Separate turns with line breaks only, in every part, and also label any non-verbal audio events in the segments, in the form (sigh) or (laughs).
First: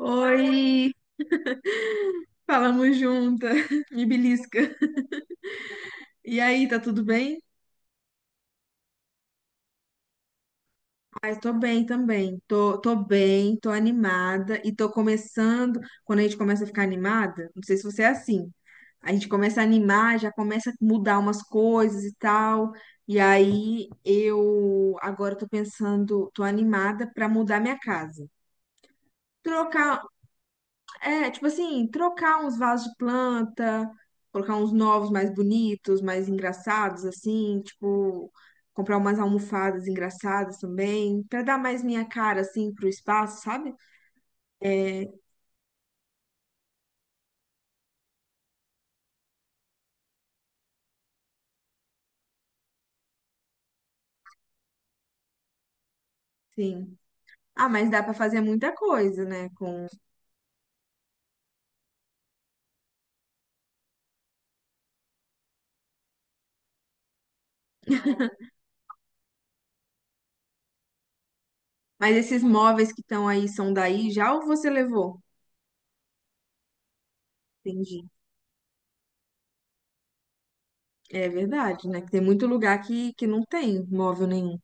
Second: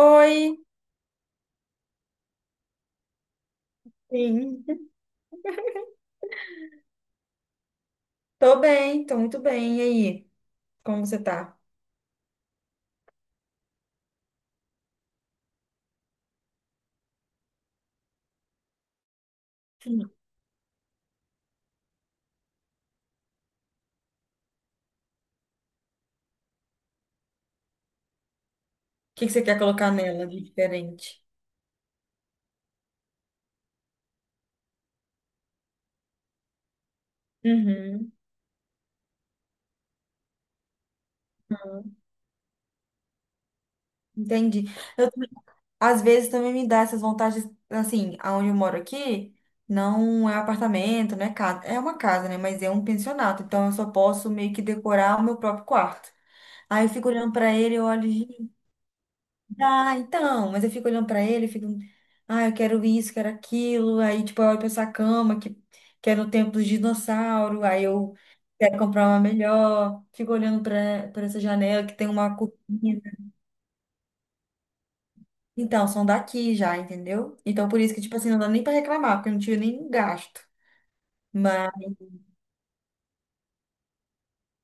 Oi.
falamos junta, (laughs) me belisca.
Sim.
E aí, tá tudo bem?
Tô bem, tô muito bem. E aí, como você
Ai, tô
tá?
bem também. Tô bem, tô animada e tô começando. Quando a gente começa a ficar animada, não sei se você é assim, a gente começa a
O
animar, já começa a mudar umas coisas e tal. E aí, eu agora tô pensando, tô animada pra mudar minha casa.
que que você quer colocar
Trocar
nela de diferente?
É, tipo assim, trocar uns vasos de planta, colocar uns novos mais bonitos, mais engraçados, assim,
Uhum.
tipo, comprar umas almofadas engraçadas também, pra dar mais minha cara, assim, pro espaço, sabe?
Entendi. Eu,
É,
Às vezes também me dá essas vontades, assim. Aonde eu moro aqui não é apartamento, não é casa. É uma casa, né? Mas é um pensionato, então eu só posso meio que decorar o meu próprio quarto. Aí eu
sim.
fico olhando pra
Ah,
ele, eu
mas dá
olho.
pra fazer muita coisa, né? Com...
Mas eu fico olhando pra ele, fico, ah, eu quero isso, quero aquilo. Aí, tipo, eu olho pra essa que é no tempo dos dinossauros. Aí eu quero comprar uma melhor. Fico olhando pra essa janela que tem
Mas
uma
esses móveis que
cortina.
estão aí são daí já ou você levou?
Então, são daqui já, entendeu? Então, por isso que,
Entendi.
tipo assim, não dá nem pra reclamar, porque eu não tive nenhum gasto.
É verdade, né? Que tem muito lugar que não tem móvel nenhum.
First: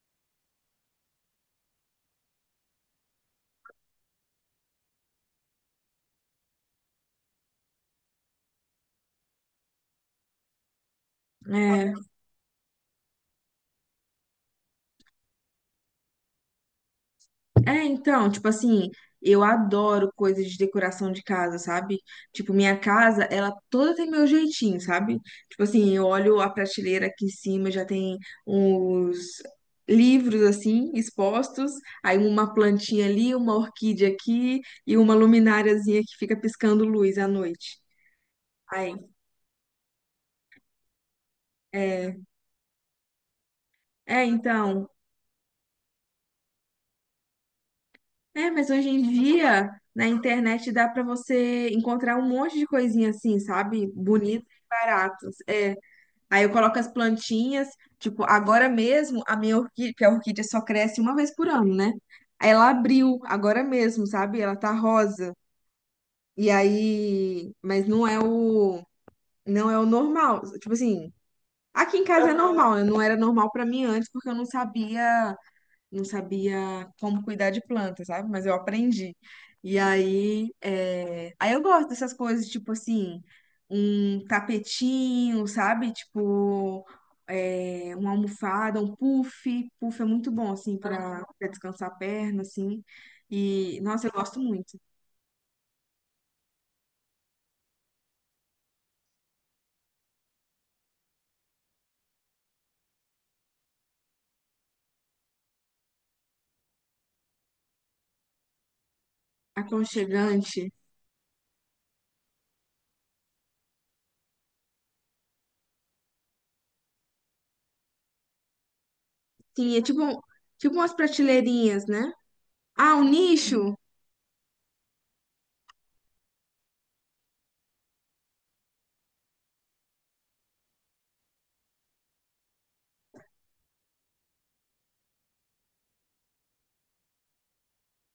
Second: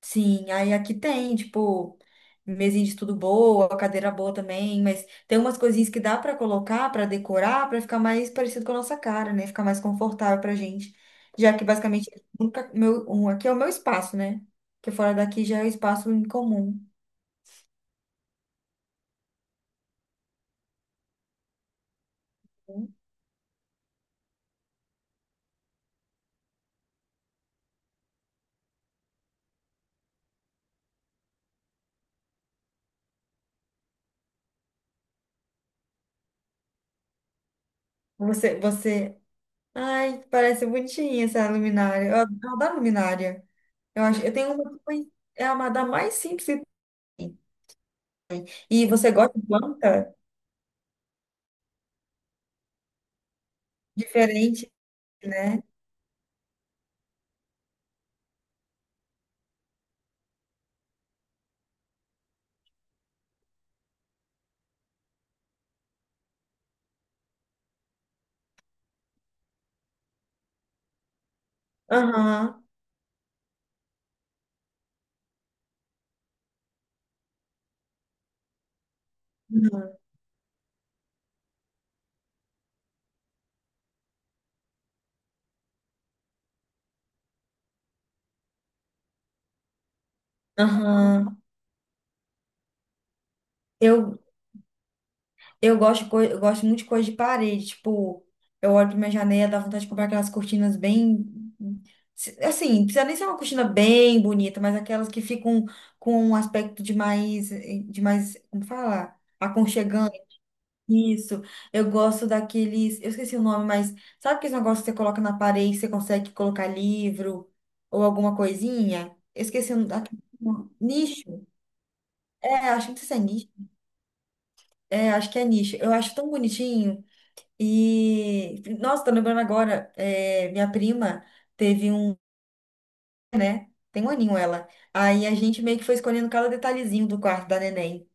Sim, aí aqui tem, tipo, mesinha de estudo boa, cadeira boa também, mas tem umas coisinhas que dá pra colocar, pra decorar, pra ficar mais parecido com a nossa cara, né? Ficar mais confortável pra gente. Já que
É.
basicamente nunca meu, um, Aqui é o meu espaço, né? Porque fora daqui já é o espaço em comum.
É, então, tipo assim, eu adoro coisas de decoração de casa, sabe? Tipo, minha casa, ela toda tem meu jeitinho, sabe? Tipo assim, eu olho a prateleira aqui em cima, já tem uns livros assim expostos, aí uma plantinha ali, uma orquídea aqui e uma lumináriazinha que fica piscando luz à noite.
Você,
Aí,
você. Ai, parece bonitinha essa luminária.
é,
Eu adoro luminária.
é,
Eu tenho uma que
então,
é uma da mais simples que tem.
é, mas
E
hoje em
você gosta de
dia na
planta?
internet dá pra você encontrar um monte de coisinha assim, sabe? Bonita e
Diferente,
baratas.
né?
É, aí eu coloco as plantinhas, tipo, agora mesmo a minha orquídea, porque a orquídea só cresce uma vez por ano, né? Aí ela abriu agora mesmo, sabe? Ela tá rosa. E aí, mas não é o normal. Tipo assim, aqui em casa é
Aham.
normal, né? Não era normal pra mim antes porque eu não sabia como cuidar de planta, sabe? Mas eu aprendi. E aí, é, aí eu gosto dessas coisas, tipo assim, um tapetinho, sabe? Tipo, é, uma almofada, um puff. Puff é muito bom, assim, para
Aham.
descansar a perna, assim. E, nossa, eu
Eu,
gosto muito.
eu gosto muito de coisa de parede. Tipo, eu olho pra minha janela, dá vontade de comprar aquelas cortinas bem. Assim, não precisa nem ser uma cortina bem bonita, mas aquelas que ficam com um aspecto de mais, como falar? Aconchegante.
Aconchegante.
Isso. Eu gosto daqueles. Eu esqueci o nome, mas sabe aqueles negócios que você coloca na parede, que você consegue colocar livro ou alguma coisinha? Eu esqueci
Sim,
o
é tipo,
nome.
tipo umas
Nicho.
prateleirinhas, né?
É, acho que
Ah,
não
um
sei se é nicho.
nicho?
É, acho que é nicho. Eu acho tão bonitinho. E, nossa, tô lembrando agora, é, minha prima teve um, tem um aninho ela. Aí a gente meio que foi escolhendo cada detalhezinho do quarto da neném.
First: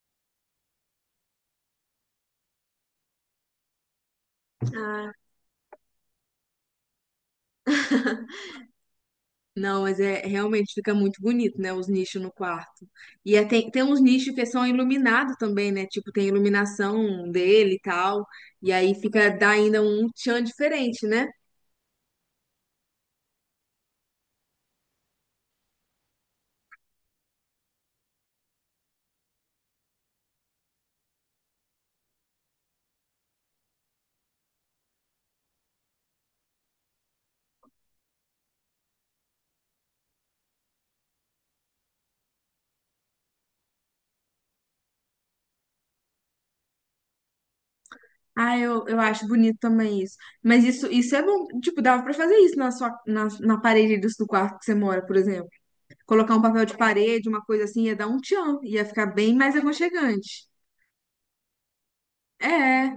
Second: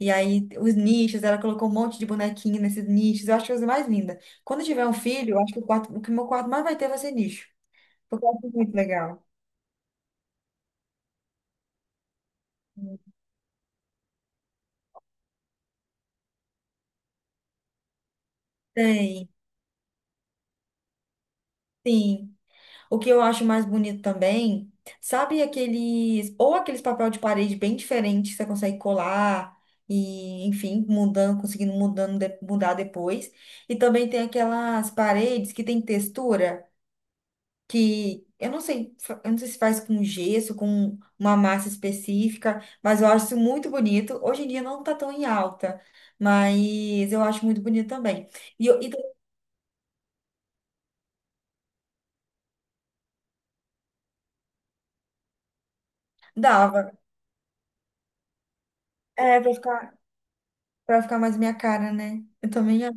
E aí os nichos, ela colocou um monte de bonequinho nesses nichos. Eu acho que é a coisa mais linda. Quando eu tiver um filho, eu acho que o quarto, o que meu quarto mais vai ter vai ser nicho. Porque eu acho muito legal.
Não, mas é realmente fica muito bonito, né? Os nichos no quarto. E é, tem uns nichos que são iluminados também, né? Tipo, tem iluminação dele e tal. E aí fica,
Tem,
dá ainda um tchan diferente, né?
sim. O que eu acho mais bonito também, sabe aqueles, ou aqueles papel de parede bem diferentes que você consegue colar e, enfim, mudando, conseguindo mudando, de- mudar depois. E também tem aquelas paredes que tem textura que eu não sei, eu não sei se faz com gesso, com uma massa específica, mas eu acho isso muito bonito. Hoje em dia não tá tão em alta, mas eu acho muito bonito também.
Ah,
E, eu-
eu,
e
eu acho bonito também isso. Mas isso é bom. Tipo, dava pra fazer isso na sua, na parede do, do quarto que você mora, por exemplo. Colocar um papel de
Dava,
parede, uma coisa assim, ia dar um tchan. Ia ficar bem
é,
mais aconchegante.
pra ficar mais minha cara, né? Eu também
É,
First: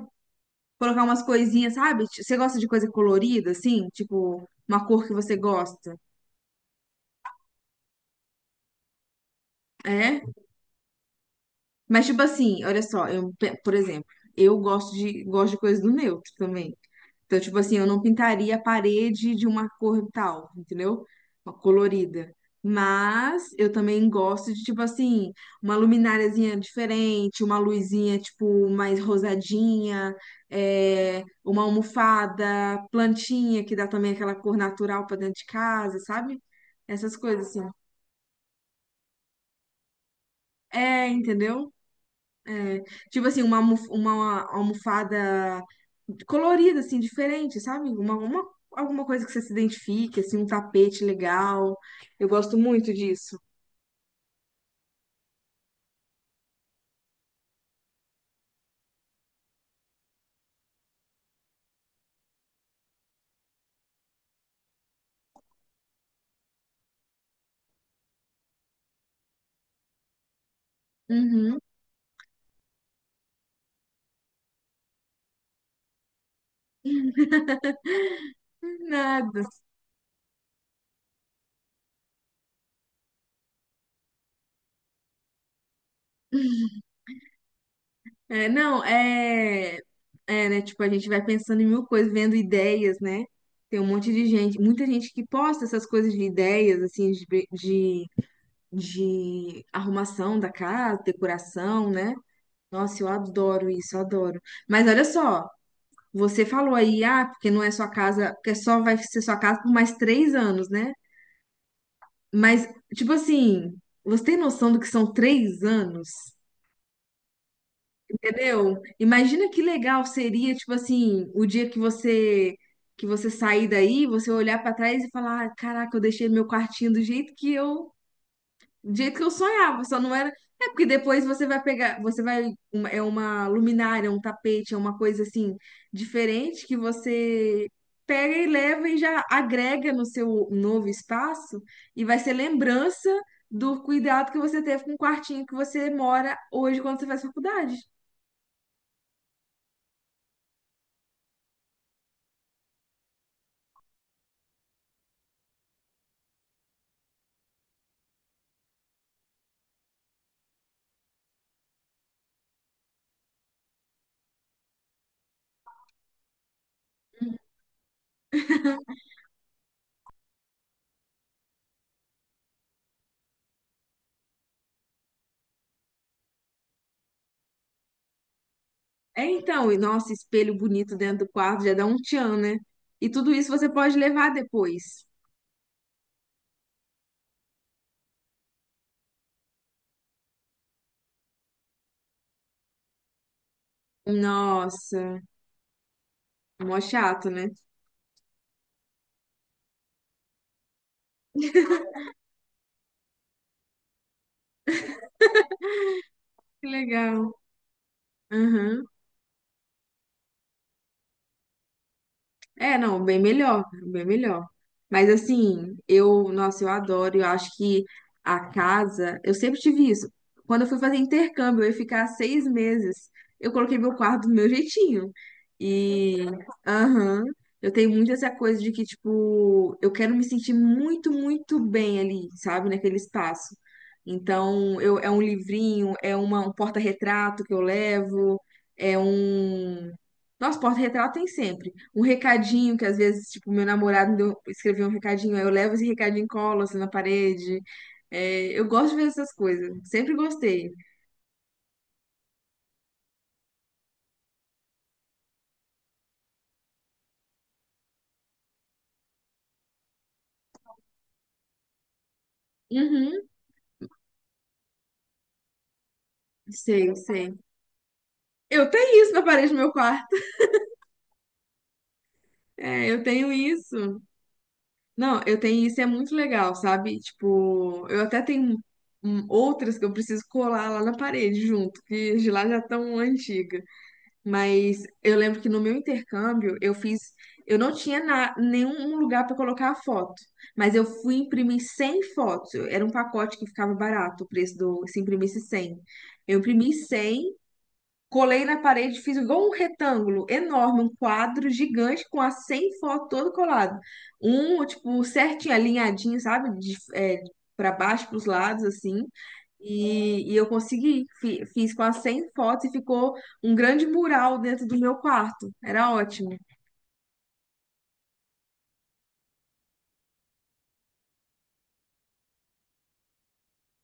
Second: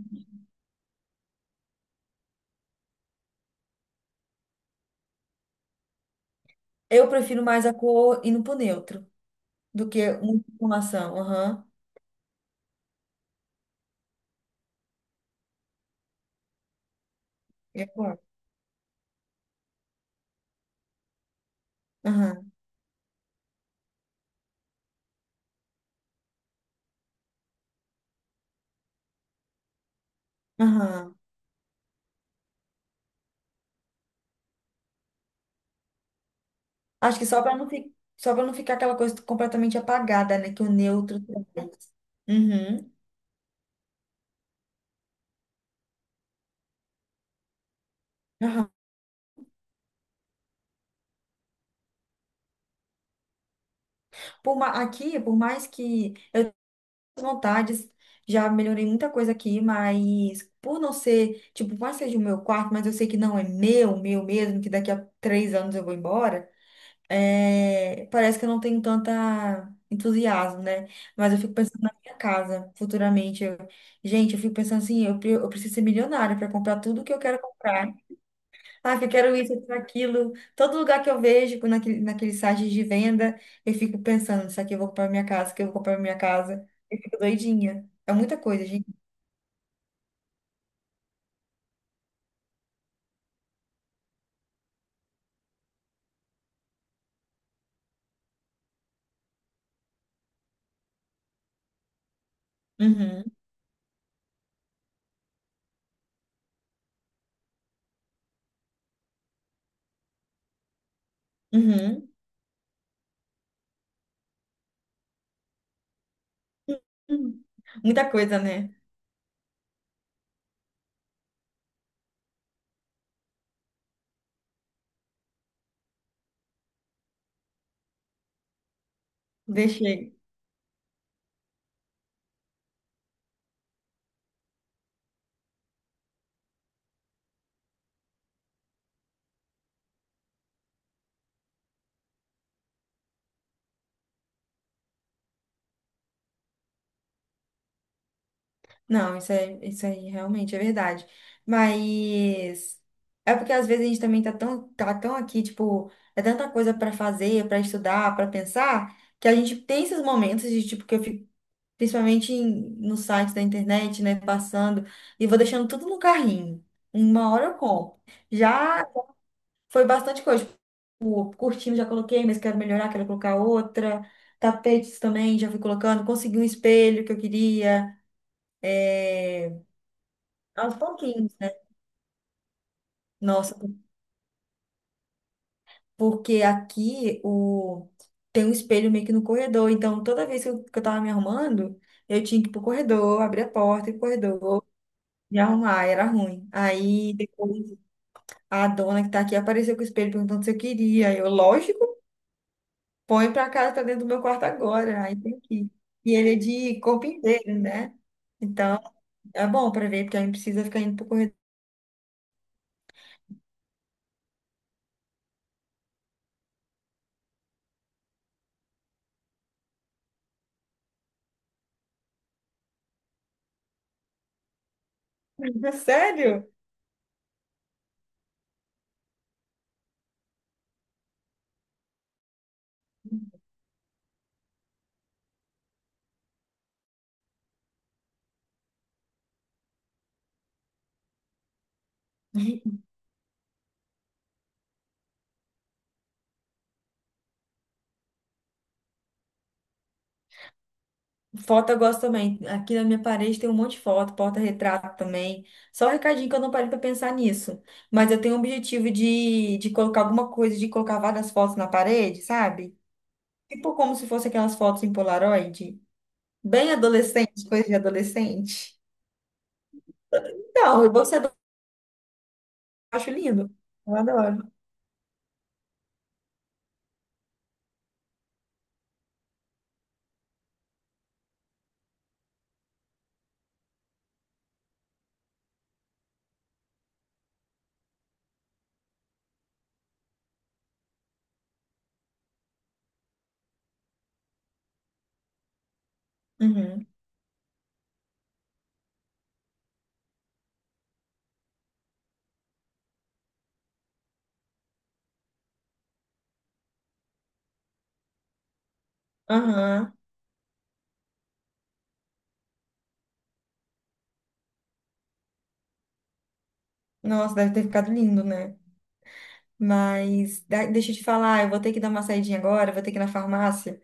colocar umas coisinhas, sabe? Você gosta de coisa colorida, assim? Tipo, uma cor que você gosta.
eu prefiro mais a cor indo pro neutro do que
É,
uma informação. Aham.
mas tipo assim, olha só, eu, por exemplo, eu gosto de coisas do neutro também. Então, tipo assim, eu
Eu
não
concordo.
pintaria a parede de uma cor tal, entendeu? Uma colorida.
Aham.
Mas eu também gosto de, tipo assim, uma lumináriazinha diferente, uma luzinha, tipo, mais rosadinha,
Aham.
é, uma almofada, plantinha que dá também aquela cor natural pra dentro de casa, sabe? Essas
Acho que só
coisas
para
assim.
só para não ficar aquela coisa completamente apagada, né? Que o
É,
neutro
entendeu?
traz.
É,
Uhum.
tipo assim, uma, uma almofada colorida, assim, diferente, sabe? Uma,
Aham.
alguma coisa que você se identifique, assim, um tapete legal. Eu gosto muito disso.
Aqui, por mais que eu tenha vontades, já melhorei muita coisa aqui, mas por não ser, tipo, por mais que seja o meu quarto, mas eu sei que não é meu, meu mesmo, que daqui a 3 anos eu vou embora. É, parece que eu não tenho tanta entusiasmo, né? Mas eu fico
Uhum.
pensando na minha casa futuramente. Gente, eu fico pensando assim, eu preciso ser milionária para comprar tudo que eu quero comprar. Ah, que eu quero
Nada.
isso, eu quero aquilo. Todo lugar que eu vejo naquele, naquele site de venda, eu fico pensando, isso aqui eu vou comprar pra minha casa, isso aqui eu vou comprar pra minha casa. Eu fico doidinha. É muita
É,
coisa,
não,
gente.
é, é, né? Tipo, a gente vai pensando em mil coisas, vendo ideias, né? Tem um monte de gente, muita gente que posta essas coisas de ideias, assim, de, de arrumação da casa, decoração, né? Nossa, eu
Uhum,
adoro isso, eu adoro. Mas olha só. Você falou aí, ah, porque não é sua casa, porque só vai ser sua casa por mais três anos, né?
uhum.
Mas, tipo assim, você tem noção do que são três anos?
Hum, muita coisa, né?
Entendeu? Imagina que legal seria, tipo assim, o dia que você sair daí, você olhar pra trás e falar, ah, caraca, eu deixei meu quartinho do jeito que eu sonhava, só
Deixei.
não era. É porque depois você vai pegar, você vai, é uma luminária, um tapete, é uma coisa assim diferente que você pega e leva e já agrega no seu novo espaço e vai ser lembrança do cuidado que você teve com o quartinho que você mora hoje quando você faz faculdade.
Não, isso é, isso aí realmente é verdade. Mas é porque às vezes a gente também tá tá tão aqui, tipo, é tanta coisa para fazer, para estudar, para pensar, que a gente tem esses momentos de tipo que eu fico principalmente no site da internet, né, passando e vou deixando tudo no carrinho. Uma hora eu compro. Já foi bastante coisa, tipo, curtindo já coloquei, mas quero melhorar, quero colocar outra. Tapetes também já fui colocando, consegui um espelho que eu queria,
É
é,
então, e nossa, espelho
aos
bonito dentro do
pouquinhos, né?
quarto já dá um tchan, né? E tudo isso
Nossa,
você pode levar depois.
porque aqui o... Tem um espelho meio que no corredor, então toda vez que que eu tava me arrumando, eu tinha que ir pro corredor, abrir a porta, e pro corredor,
Nossa,
me arrumar, era ruim.
mó
Aí
chato, né?
depois a dona que tá aqui apareceu com o espelho perguntando se eu queria. Eu, lógico, põe pra casa, tá dentro do meu quarto agora, aí tem que ir. E ele é
Que
de corpo
legal.
inteiro, né? Então
Aham.
é bom pra ver, porque aí não precisa ficar indo pro corredor.
É, não, bem melhor, bem melhor. Mas assim, eu, nossa, eu adoro, eu acho que a casa, eu sempre tive isso. Quando eu fui fazer intercâmbio, eu ia ficar 6 meses, eu coloquei meu quarto do meu jeitinho.
(laughs)
E,
Sério?
aham, eu tenho muito essa coisa de que, tipo, eu quero me sentir muito bem ali, sabe, naquele espaço. Então, eu, é um livrinho, é uma, um porta-retrato que eu levo, é um, nossa, porta-retrato tem sempre. Um recadinho que às vezes, tipo, meu namorado escreveu um recadinho, aí eu levo esse recadinho e colo assim na parede. É, eu gosto de ver essas coisas. Sempre gostei.
Foto eu gosto também. Aqui na minha parede tem um monte de foto, porta-retrato também. Só um recadinho que eu não parei para pensar nisso. Mas eu tenho o objetivo de colocar alguma coisa, de colocar várias fotos na parede, sabe?
Uhum,
Tipo como se fosse aquelas fotos em Polaroid. Bem
sei.
adolescente, coisa de
Eu
adolescente.
tenho isso na parede do meu quarto.
Então, eu vou ser adolescente,
É,
eu
eu
acho
tenho
lindo. Eu
isso.
adoro.
Não, eu tenho isso e é muito legal, sabe? Tipo, eu até tenho outras que eu preciso colar lá na parede junto, que as de lá já estão antigas. Mas eu lembro que no meu intercâmbio eu fiz, eu não tinha nenhum lugar para colocar a foto, mas eu fui imprimir 100 fotos. Era um pacote que ficava barato o preço do se imprimisse 100. Eu imprimi
Uhum.
100. Colei na parede, fiz igual um retângulo enorme, um quadro gigante com as 100 fotos todo colado. Um, tipo, certinho, alinhadinho, sabe? De, é, para baixo, para os lados, assim.
Aham.
E eu consegui. Fiz com as 100 fotos e ficou um grande mural dentro do meu quarto. Era ótimo.
Nossa, deve ter ficado lindo, né? Mas deixa eu te falar, eu vou ter que dar uma saidinha agora, eu vou ter que ir na farmácia.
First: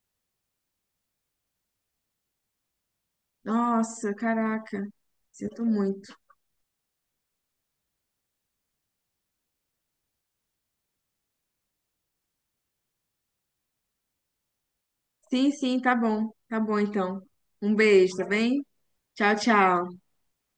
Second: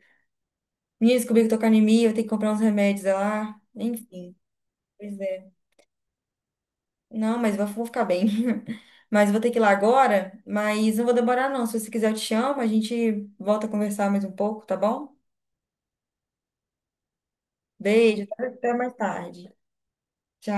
Menina, descobri que eu tô com anemia, vou ter que comprar uns remédios é lá.
Nossa,
Enfim,
caraca.
pois é.
Sinto muito.
Não, mas vou ficar bem. (laughs) Mas vou ter que ir lá agora, mas não vou demorar não. Se você quiser, eu te chamo, a gente volta a conversar mais um pouco, tá bom?
Sim, sim, tá bom. Tá bom, então. Um beijo,
Beijo,
tá
até
bem?
até mais
Tchau,
tarde.
tchau.
Tchau.